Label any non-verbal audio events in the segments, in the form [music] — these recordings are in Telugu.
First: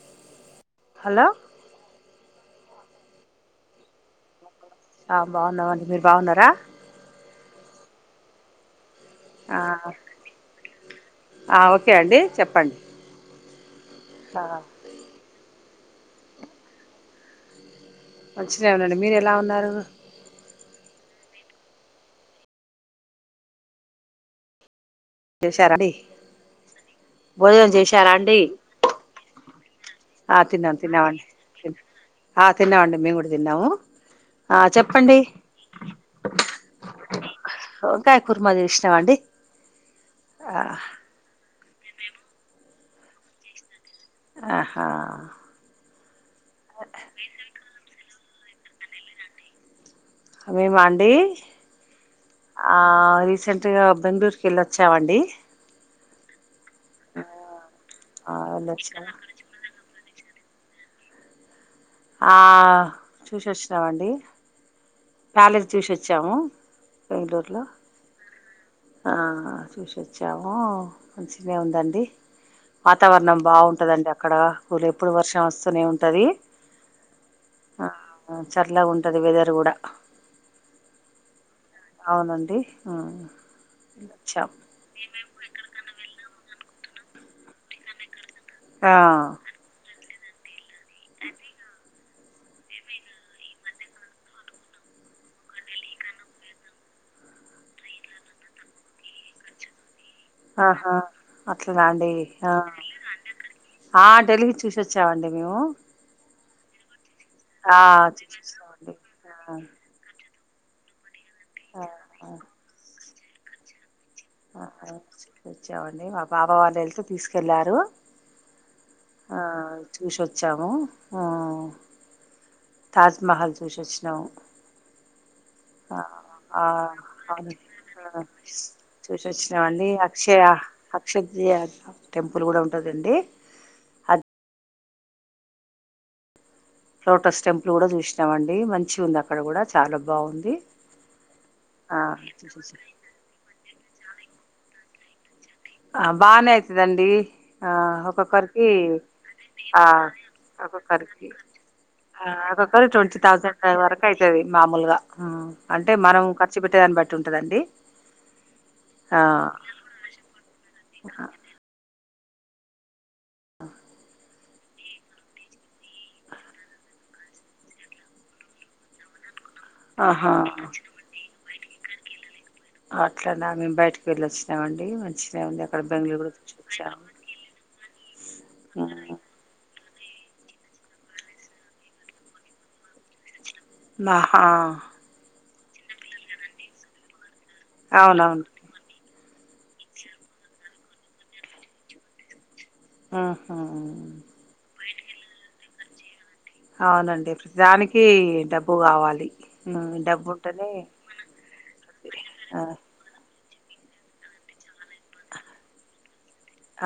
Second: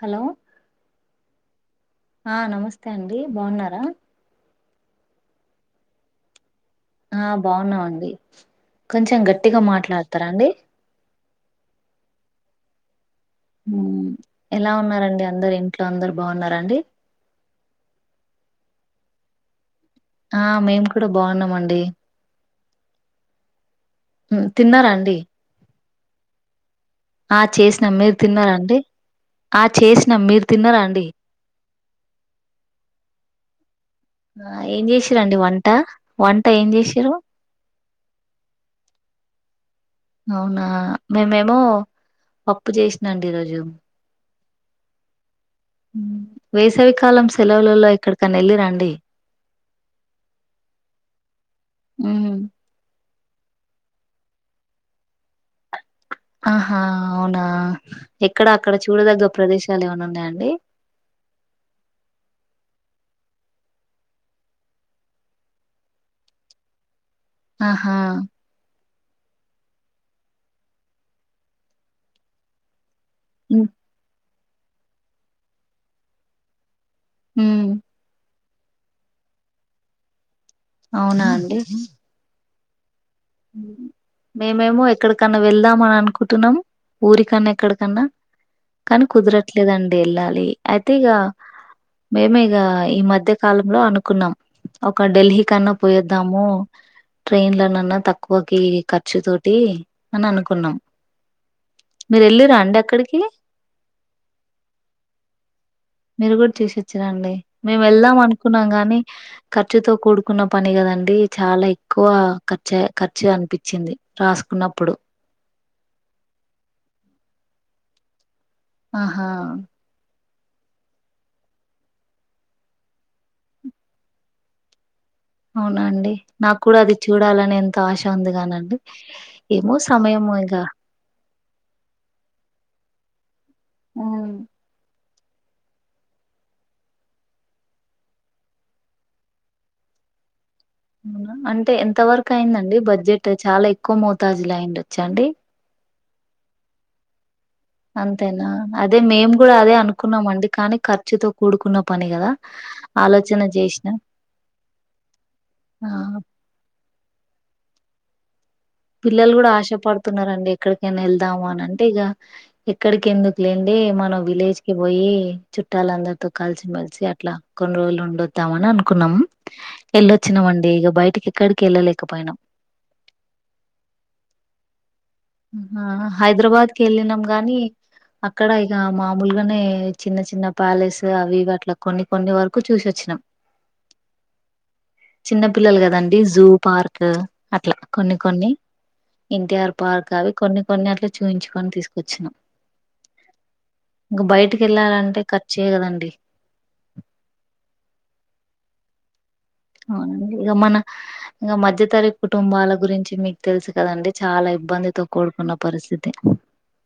హలో హలొ ఆ నమస్తే అండి బావున్నారా అ బావున్నామండి మీర్ బావున్నరా ఆ బావున్నావండి కొంచెం గట్ ఆ అ ఓకే అండి చెప్పండ్ ఉహ్మ్ ఎలా ఉన్నారండి అందరింట్లో అందరు బావున్నారండి మంచినే ఉండండి మీర్ ఎలా ఉన్నారు ఆ మేమ్ కూడా బావున్నామండి ఉం తిన్నారా అండి లేషా రడీ ఆ భోజనం చేసినాం చేశారా మీరు అండి తిన్నారా ఆ చేసినాం ఆ మీరు తిన్నాం తిన్నారా అండి తిన్నామండ్ ఆ తిన్నావండి మేమ్ గూడ్ తిన్నావు ఆ ఏం జేషిరండి వంట వంట ఏం జేషిర్రు ఒంకాయ్ కుర్మ జేష్ణమండి అవునా మేమేమో పప్పు చేసినండి ఈరోజు అ హా ఉం వేసవికాలం సెలవుల్లల్లో ఎక్కడికన్ ఏళ్ళి రాండి మేమాండి మ్మ్. ఆ రీసెంటు గా బెంగళూరుకెళ్ళోచ్చావండి అహా అవునా ఆ ఎక్కడ అక్కడ వెళ్ళొచ్చాము చూడదగ్గ ప్రదేశాల్ ఏమన్ ఉన్నాయాండి ఆ చూసిచ్చినావండి ప్యాలెజ్ చూసోచ్చాము [unintelligible] హా ఆ చూసోచ్చాము మంచినే ఉందండి వాతావరణం ఉ బావుంటదండక్కడ ఊళ్ళ ఎప్పుడు వర్షం వస్తూనే ఉంటది ఉమ్ ఆ చల్ల ఉంటది వెదర్ గూడా అవునా అండి అవునండి హ్మ్మ్ ఉహు మేమేమో ఎక్కడికన్ వెళ్దామా అనుకుటున్నాం ఊరికన్నా ఎక్కడికన్నా ఆ కానీ కుదర ట్లేదండి ఎళ్ళాలి అయితీగా మేమ్ ఇగా ఈ మధ్య కాలంలో అనుకున్నాం ఒక డెల్హి కన్నా పోయేద్దాము ట్రైన్లనన్నా తక్ కోకి ఖర్చు తోటి అని అనుకున్నాం ఆహా అట్లనా అండి మీరు ఆ వెళ్ళిరా అండి అక్కడికి ఆ ఢిల్లీకి చూసోచ్చామండీ మేము మీరు కూడా చూసోచ్చరండి మేము ఆ వెళ్దాం అనుకున్నాం చూసొచ్చామండి గాని ఆ ఖర్చుతో కూడుకు కున్న పని కదండి చాలా ఎక్కువ ఖర్చ ఖర్చు అనిపించింది అహ రాసుకున్నప్పుడు వచ్చావండి మా బావ వాళ్ళు వెళ్తే తీసుకెళ్ళారు ఆహా చూసోచ్చాము హ్మ్మ్ తాజ్మహల్ చూసి వచ్చినాము అవునండి నాకు ఆ కూడా అది చూడాలని ఎంతో ఆశ ఉంది కానండి చూసోచినామ్ అక్షయ అక్ష టెంపుల్ కూడా ఉంటదండి అది ఉమ్, లోటస్ టెంపుల్ కూడా చూసినామండి మంచి ఉంది అక్కడ కూడా చాలా బాగుంది అవునా అంటే ఎంత ఆ వరకు అయిందండి చూసొచ్చాం. బడ్జెట్ చాలా ఎక్కువ మోతాదులో అయ్యుండొచ్చా అండి ఆ బానే అయితదండి ఆ అంతేనా ఒక్కొక్కరికి అదే మేము కూడా అదే ఆ అనుకున్నామండి కానీ ఖర్చుతో కూడుకున్న పని ఆ కదా ఒక్కొక్కరు ట్వంటీ ఆలోచన థౌజండ్ చేసిన వరకు అయితది మామూలుగా అంటే ఆ మరమ్ ఖర్చు పెట్టే దాన్ని బట్టి ఉంటదండి ఆ పిల్లలు కూడా ఆశ పడుతున్నారండి ఎక్కడికైనా వెళ్దామ అని అంటే ఇగ ఎక్కడికి ఎందుకు లేండి మన విలేజ్ కి పోయి చుట్టాలందరితో కలిసి మెలసి అట్లా కొన్ని రోజులు ఉండోద్దాము అని అనుకున్నాము ఆహా ఎళ్ళొచ్చినామండి ఇగ బయటికి ఎక్కడికి వెళ్ళలేకపోయినాం అట్లనా మేము బయటకి వెళ్ళొచ్చినాం అండి మంచి హైదరాబాద్ కి వెళ్ళినాం గాని అక్కడ ఇగ మామూలుగా నే చిన్న చిన్న ప్యాలెస్ అవి ఇవి అట్ల కొన్ని కొన్ని వరకు చూసి వచ్చినాం నాహా చిన్న పిల్లలు కదండి జూ పార్క్ అట్ల కొన్ని అవునవును కొన్ని ఎన్టీఆర్ పార్క్ అవి కొన్ని కొన్ని అట్ల చూయించుకొని తీసుకొచ్చిన అహ వెళ్లాలంటే ఖర్చే కదండి అవునండి ప్రానికి డబ్బు కావాలి ఉమ్, డబ్బు అవునండి ఇగ ఉంటేనే మన ఇగ మధ్యతరగతి ఆ కుటుంబాల గురించి మీ తెలుసు కదండి చాలా ఇబ్బందితో కూడుకున్న పరిస్థితి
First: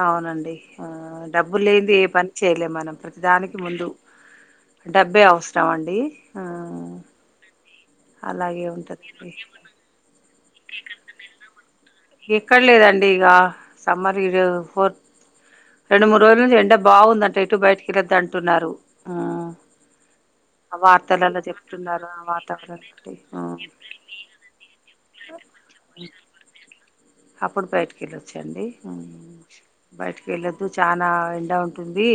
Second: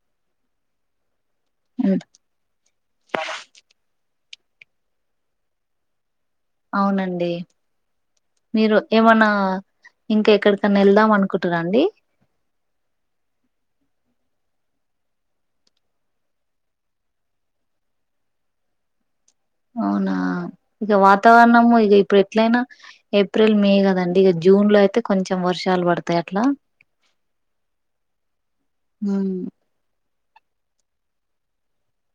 అవునండి ఆ డబ్బు లేంది ఉం, ఏ పని చేయలేమ్ మనం ప్రతిదానికి ముందు డబ్బే అవసరం అండి ఆ అవునండి అలాగే ఉంటద్ డి ఇంక ఎక్కడికన్నా వెళ్దాం అనుకుటురా అండి ఎక్కడ లేదండి ఇగ సమ్మర్ ఇరో ఫోర్ రెండు మూడు రోజుల నుంచి ఎండ బాగుందంట ఎటు బయటకెళ్ళొద్దు అంటున్నారు ఊ అవునా ఇగ వాతావరణము ఇగ చెప్తున్నారు ఇప్పుడు ఆ ఎట్లయినా వాతావరణం బట్టి ఏప్రిల్ ఆ. మే కదండి ఇగ జూన్ లో అయితే కొంచెం వర్షాలు పడతాయి అట్లా అప్పుడు బయటకెళ్లొచ్చండి ఆ ఉమ్. బయటి వెళ్ళొద్దు చానా ఎండ ఉంటుంది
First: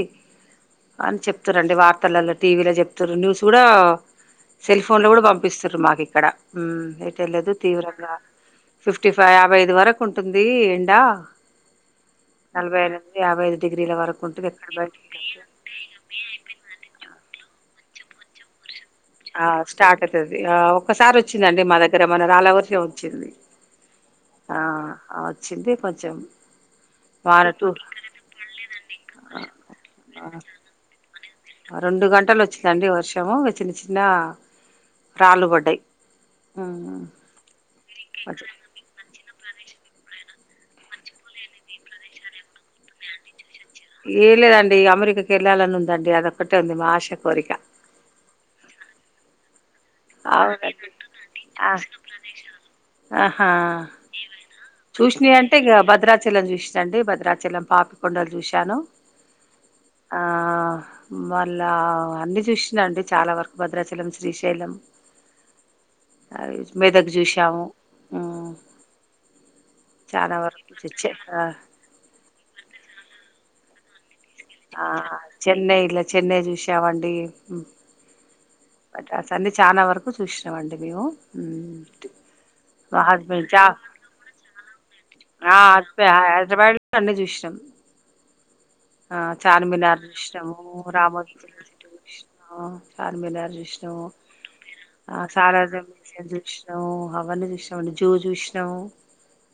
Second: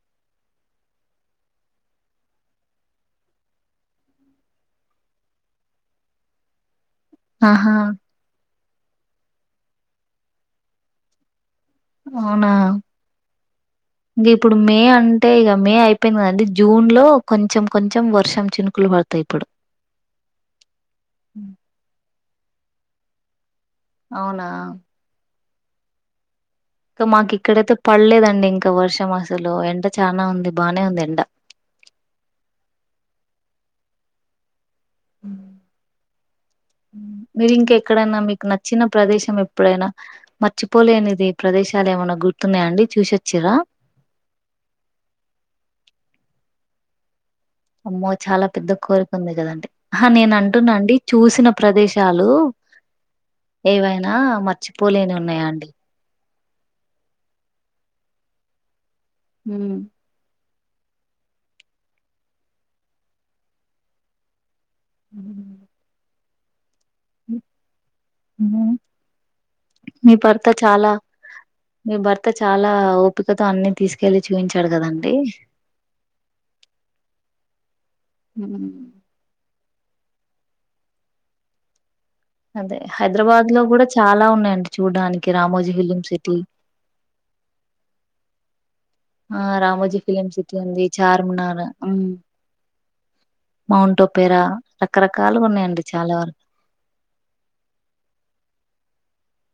అని చెప్తురండి వార్తలలో టీవీలో చెప్తుర్రు న్యూస్ కూడా సెల్ ఫోన్ లో కూడా పంపిస్తురు మాకు ఇక్కడ తెలేదు ఆహా తీవ్రంగా ఫిఫ్టీ ఫైవ్ యాభై ఐదు వరకు ఉంటుంది ఎండా అవునా యాభై ఐదు డిగ్రీల ఇంక వరకుంటది ఇప్పుడు ఎక్కడ మే బయటికీ అంటే ఇక మే అయిపోయింది కదండి జూన్ లో కొంచెం కొంచెం వర్షం చినుకులు పడుత ఆ స్టార్ట్ అయితది ఆ ఒక్కసారి ఉమ్. వచ్చిందండి మా దగ్గర మన రాల వర్షం వచ్చింది అవునా ఆ వచ్చింది కొంచెం వాన టూ మాకిక్కడైతే పడ్లేదండి ఇంకా వర్షం అసలు ఎండ చానా ఆ ఉంది బానే ఉంది ఎండ రెండు గంటలు వచ్చిందండి వర్షం చిన్న చిన్న రాళ్లు పడ్డయ్ అ చిన్న ప్రదేశం ఎప్పుడైనా మర్చిపోలేనిది ప్రదేశాలు ఏమైన్నా గుర్తున్నాయాండి చూసోచిండ్ర ఏ లేదండి అమెరికాకెళ్ళాలని ఉందండి అదొక్కటే ఉంది మా ఆశ కోరిక అమ్మో చాలా పెద్ద కోరిక ఉంది కద హా నేనంటున్నా అవునండి అండి చూసిన ఆ ప్రదేశాలు ఆహా ఏవైనా ఏమైనా మర్చిపోలేని చూసినయ్ ఉన్నాయా అంటే అండి ఇక భద్రా చలం చూస్నండి భద్రాచలం పాపికొండలు చూశాను ఉమ్ ఆ మళ్ళా అన్ని చూస్నాండి చాలా వరకు భద్రాచలం శ్రీశైల్ హ అదిక్ మెదక్ చూసాము హ్మ్ ఉమ్ మీ చానాా భర్త వరకు చాలా [unintelligible] మీ భర్త చాలా ఓపికతో అన్ని తీసుకెళ్ళి చూపించాడు ఆ చెన్నైల చెన్నై చూసా మండి [inaudible] అట్టా సన్ని చాలా వరకు చూస్నమండి మేము హ్మ్ అదే హైదరాబాద్ లో కూడా చాలా ఉన్నాయండి చూడ్డానికి రామోజీ ఫిలింసిటీ అ హైదరాబాద్ లో అన్ని చూసినాం ఆ చార్మినార్ సిటీ చూశ్నము ఉంది రామోజి చార్మినార్ ఫిల్మ్సిటీ చూస్నము చార్మినార్ మౌంట్ జూష్ణము ఒపేరా అ రకరకాలుగా ఉన్నాయండి సలార్జమ్ చాలా మ్యూజియం వరకు చుశ్ణమ్ నమ్ అవన్నీ జూష్నమండి జూ జూష్ణం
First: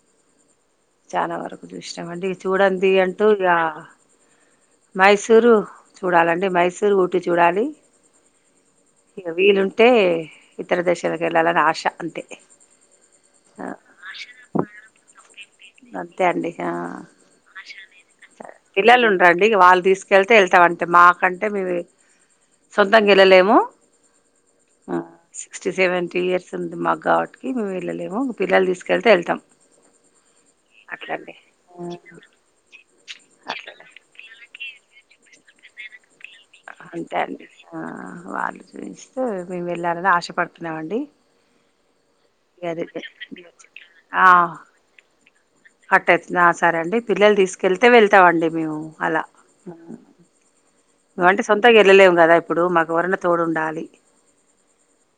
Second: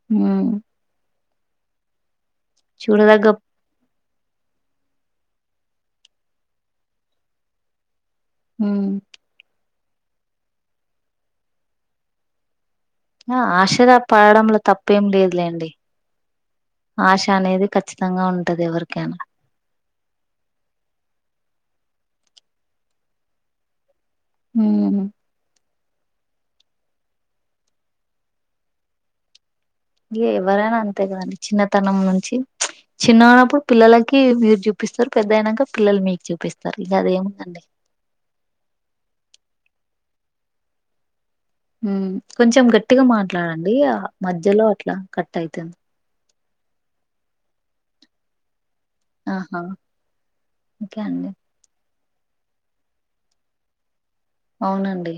[inaudible] చానా వరకు జూష్ణమండి చూడంది అంటూ చూడదగ్గ ఇగ మైసూరు చూడాలండి మైసూరు ఊటి చూడాలి హ్మ్ ఇగ వీలుంటే ఇతర దేశాలకు వెళ్ళాలని ఆశ అంతే అ ఆ ఆశల పడడంలో తప్పేం లేదులేండి అంతే అండి ఆ ఆశ అనేది ఖచ్చిత్ తంగా ఉంటది ఎవరికైనా డి వాళ్ళు తీసుకెళ్తే వెళ్తా మన్తే మాకంటే మేమి సొంతం ఎల్లలేము ఆ ఉమ్ క్స్ సెవెంటీ ఇయర్స్ ఉంది మాగ్ గావట్టికి మేము వెళ్ళలేము పిల్లలు తీసుకెళ్తే ఎళ్తమ్ ఇ ఎవరైనా అంతే కదండి చిన్నతనం నుంచి చిన్నగున్నప్పుడు అట్లా పిల్లలకి మీరు చూపిస్తారు పెద్ద అయినాక పిల్లలు మీక్ అంతే అండి ఆ వాళ్ళు చూయిస్తే మేము వెళ్ళాలని ఆశపడుతున్నామండి హ్మ్ కొంచెం అదే గట్టిగా మాట్లాడండి ఆ మధ్యలో అట్లా కట్ అయిత్ అట్ట అయితుందా సరే అండి పిల్లలు తీసుకెళ్తే వెళ్తామండి మేము అలా ఆహా ఓకే హ్మ్ అండి అంటే స్క్ సొంతంగా వెళ్ళలేము కదా ఇప్పుడు మాకు ఎవరన తోడుండాలి అవునండి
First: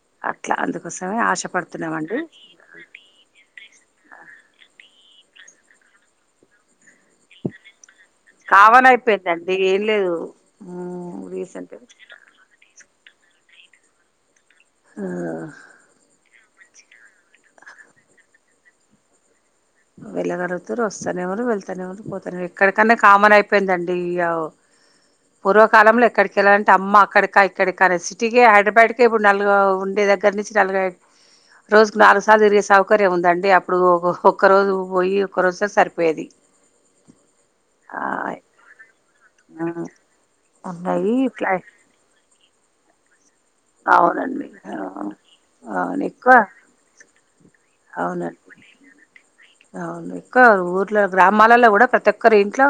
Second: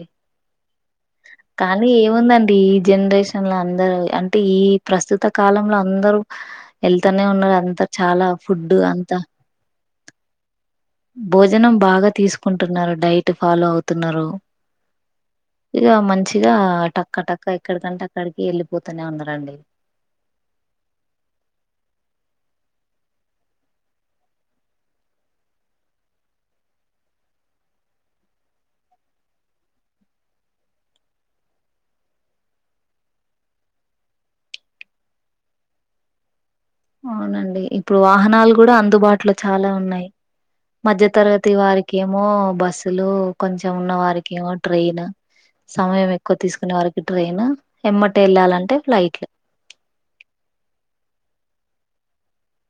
అందుకోసమే కానీ ఆశపడుతున్నామండి ఏముందండి ఈ జనరేషన్ లో అందరుూ అంటే ఈ ప్రస్తుత కాలంలో అందరూ వెళ్తానే ఉన్నారు అంతా చాలా ఫుడ్ కామన్ అంతా అయిపోయిందండి ఏం లేదు భోజనం రీసెంట్ బాగా తీస్కుంటున్నారు డైట్ ఫాలో అవుతున్నారు ఆ ఇక మంచిగా టక్క టక్క ఎక్కడికంట అక్కడికి వెళ్ళిపోతూనే ఉండారండి వెళ్గగుతురు వస్తానే ఎవరు వెళ్తానే ఎవరు పోతను ఎక్కడికన్నా కామన్ అయిపోయిందండి ఈయో పూర్వకాలంలో ఎక్కడికేళ్ళాలంటే అమ్మ అక్కడికా ఇక్కకా సిటీకి హైదరాబాద్కి ఇప్పుడు నలుగు ఉండే దగ్గర నుంచి నల్గ రోజుకు నాలుగు సార్లు తిరిగే సౌకర్యం ఉందండి అప్పుడు ఒక్క రోజు పోయి ఒక రోజు సరిపోయేది అవునండి ఇప్పుడు ఆ వాహనాలు కూడా అందుబాటులో చాలా ఉన్నాయి మధ్య ఉన్నాయి తరగతి ఫ్లై వారికి కేమో బస్సులు కొంచెం ఉన్న వారికి అవునండి ఏమో ఆ ట్రైన్ సమయం ఎక్కువ తీసుకునే వారికి ట్రైన్ ఎమ్మటే అవునండి వెళ్ళాలంటే ఫ్లైట్ అవును ఎక్కువ ఊర్లో గ్రామాలలో కూడా ప్రతి ఒక్కరి ఇంట్లో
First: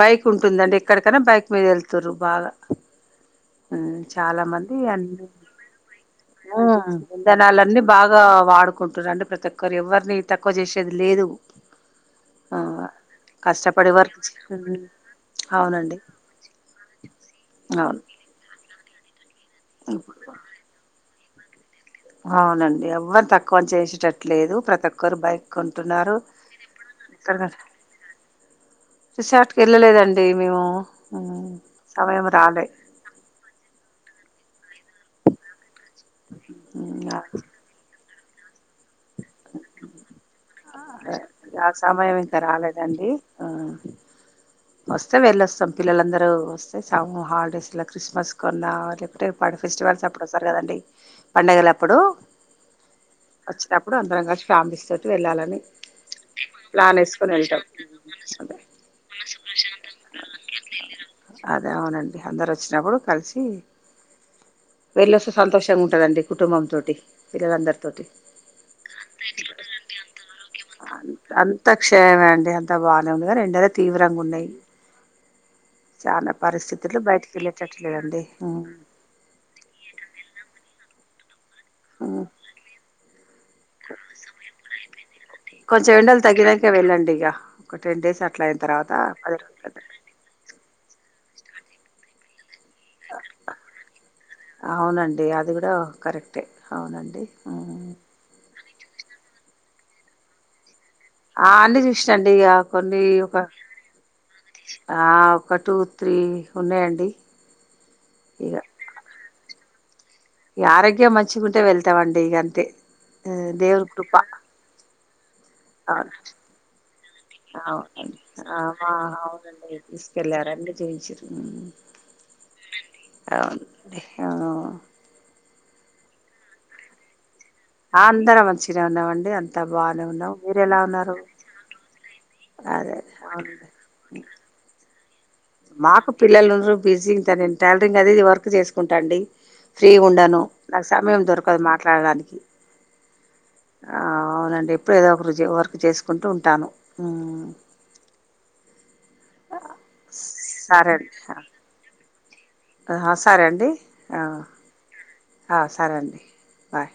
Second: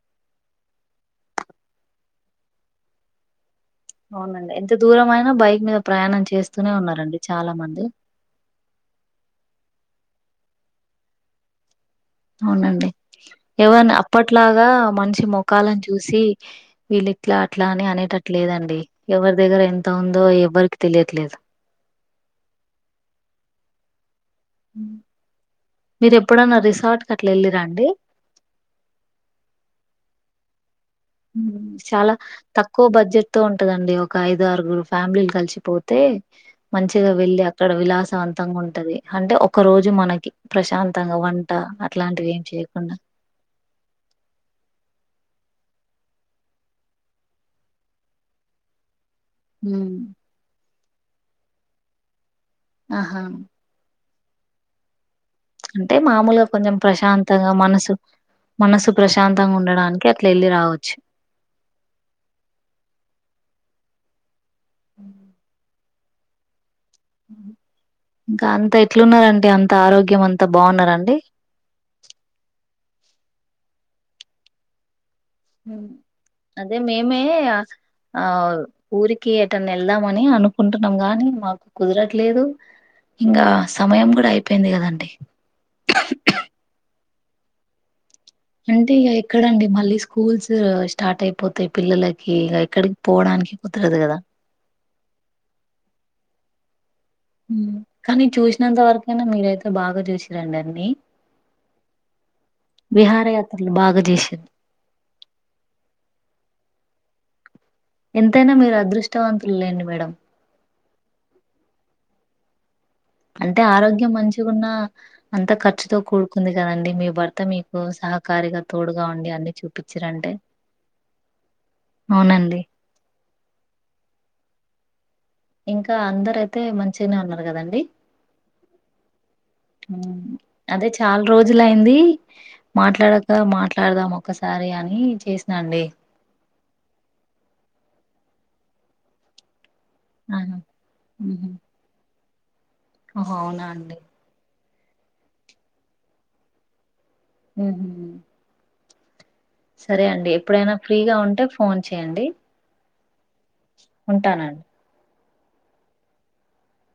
బైక్ ఉంటుందండి ఎక్కడికైన్నా బైక్ మీద వెళ్తారు బాగా చాలా అవునండి ఎంత మంది దూరం అని అయినా బైక్ మీద ప్రయాణం చేస్తూనే ఉన్నారండి చాలా ఇంధనాలన్నీ మంది బాగా వాడుకు కుంటున్నారండి ప్రతి ఒక్కరు ఎవర్ని తక్కువ చేసేది లేదు ఆ అవునండి కష్టపడి ఎవార్ని వర్క్ చే అప్పట్లాగా హ్మ్. మనిషి మొఖాలను అవునండి చూసి వీళ్ళిట్లా అట్లా అని అవును అనేటట్లేదండి ఎవరి దగ్గర ఎంత ఇప్పుడు ఉందో ఎవ్వరికి తెలియట్లేదు అవునండి ఎవ్వరు తక్కువ అని చేసేటట్లేదు ప్రతి ఒక్కరు బైక్ మీరు ఎప్పుడన్నా రిసార్ట్ కి అట్లా కొంటున్నారుక్క వెళ్ళిరా అండి రిషాట్కి వెళ్ళలేదండి మేము చాలా సమయం రాలే తక్కువ బడ్జెట్ ఉంటదండి ఒక ఐదు ఆరుగురు ఫ్యామిలీలు కలిసిపోతే మంచిగా వెళ్ళి అ ఇక్కడ విలాసవంతంగా ఉంటది అంటే ఒక రోజు మనకి ప్రశాంతంగా వంట ఆ సమయం అట్లాంటివి ఇంకా ఏం చేయకుండా రాలేదండి ఆ వస్తే వెళ్ళొస్తాం పిల్లలందరూ వస్తే హాలిడేస్లా క్రిస్మస్ కొన్నా రేప్ అడ్ మ్మ్. ఫెస్టివల్స్ అప్పుడు వస్తారు కదండి పండగలు అప్పుడు ఆహా వచ్చినప్పుడు అందరం కాలిసి ఫ్యామిలీస్తోటి వెళ్ళాలని అంటే మామూలుగా కొంచెం ప్లాన్ వేసుకొని ప్రశాంతంగా వెళ్తాం మనసు అదే మనసు ప్రశాంతంగా ఉండడానికి అట్లా ఎల్లి రావచ్చు అదే అవునండి అందరు వచ్చినప్పుడు కల్సి వెళ్ళొస్తే సంతోషంగా ఉంటదండి కుటుంబంతోటి పిల్లలందరితోటి ఇంకా అంత ఎట్లున్నాదంటే అంత ఆరోగ్యం అంత అంత క్షమే అండి అంత బాగానే ఉండందిగాని ఎండాలే తీవ్రంగా ఉన్నాయి హ్మ్ చాలా అదే పరిస్థితులు మేమే బయటికి వెళ్ళేటట్లేదండి ఆ ఊరికి ఎటన్న ఎళ్దామని అనుకుంటున్నాం గాని మాకు కుదరట్లేదు ఇంకా సమయం కూడా అయిపోయింది కదండి ఇక వెళ్ళండి ఇక ఒక టెన్ డేస్ అట్లా అయిన తర్వాత అంటే ఇక పది ఎక్కడండి రోజులు మళ్ళీ స్కూల్స్ స్టార్ట్ అయిపోతాయి పిల్లలకి ఇగా ఎక్కడికి పోవడానికి కుదరదు కదా అవునండి అది కూడా కరెక్టే అవునండి కానీ చూసినంత వరకైనా మీరయితే బాగా చూసిరండి అన్ని ఆ అన్నీ చూసాండి ఇక కొన్ని ఒక విహారయాత్రలు బాగా చేసిరు ఆ ఒక టూ త్రీ ఉన్నాయండి, ఎంతైనా ఇక మీరు అదృష్టవంతులు లేండి మేడం ఈ ఆరోగ్యం మంచిగా ఉంటే వెళ్తామండి ఇగా అంతే ఆ, అంటే దేవుడి ఆరోగ్యం కృప మంచిగా ఉన్నా అంత ఖర్చుతో అవును కూడుకుంది కదండి మీ భర్త భర్త మీకు అవునండి ఆ, సహకారిగా మా- తోడుగా ఉండి అన్ని అవునండి చూపించిరంటే, తీసుకెళ్ళారండి చూయించిరు అవునండి అవునండి ఆ ఇంకా అందరు అయితే మంచిగానే ఉన్నారు కదండి ఆ అందరం మంచిగనే ఉన్నామండి అంతా బానే ఉన్నాం ది మీరు ఎలా అదే ఉన్నారు చాలా రోజులు అయింది, అదే మాట్లాడక అవునండి మాట్లాడదాం ఒక్కసారి అని చేస్త మాకు పిల్లలుండ్రు బిజింగ్ టైలరింగ్ అది వర్క్ చేసుకుంటండి ఫ్రీగా ఉండాను ఆహా! నాకు సమయం హుహు. దొరకదు మాట్లాడడానికి, ఓహో అవునా అండి ఆ అవునండి ఎప్పుడు ఏదో ఒకరి వర్క్ చేసుకుంటూ ఉంటాను ఉహు సరే అండి ఎప్పుడైనా ఫ్రీగా ఉంటే ఫోన్ చేయండి ఆహా సరే అండి ఉంటానండి. ఆ సరే అండి బాయ్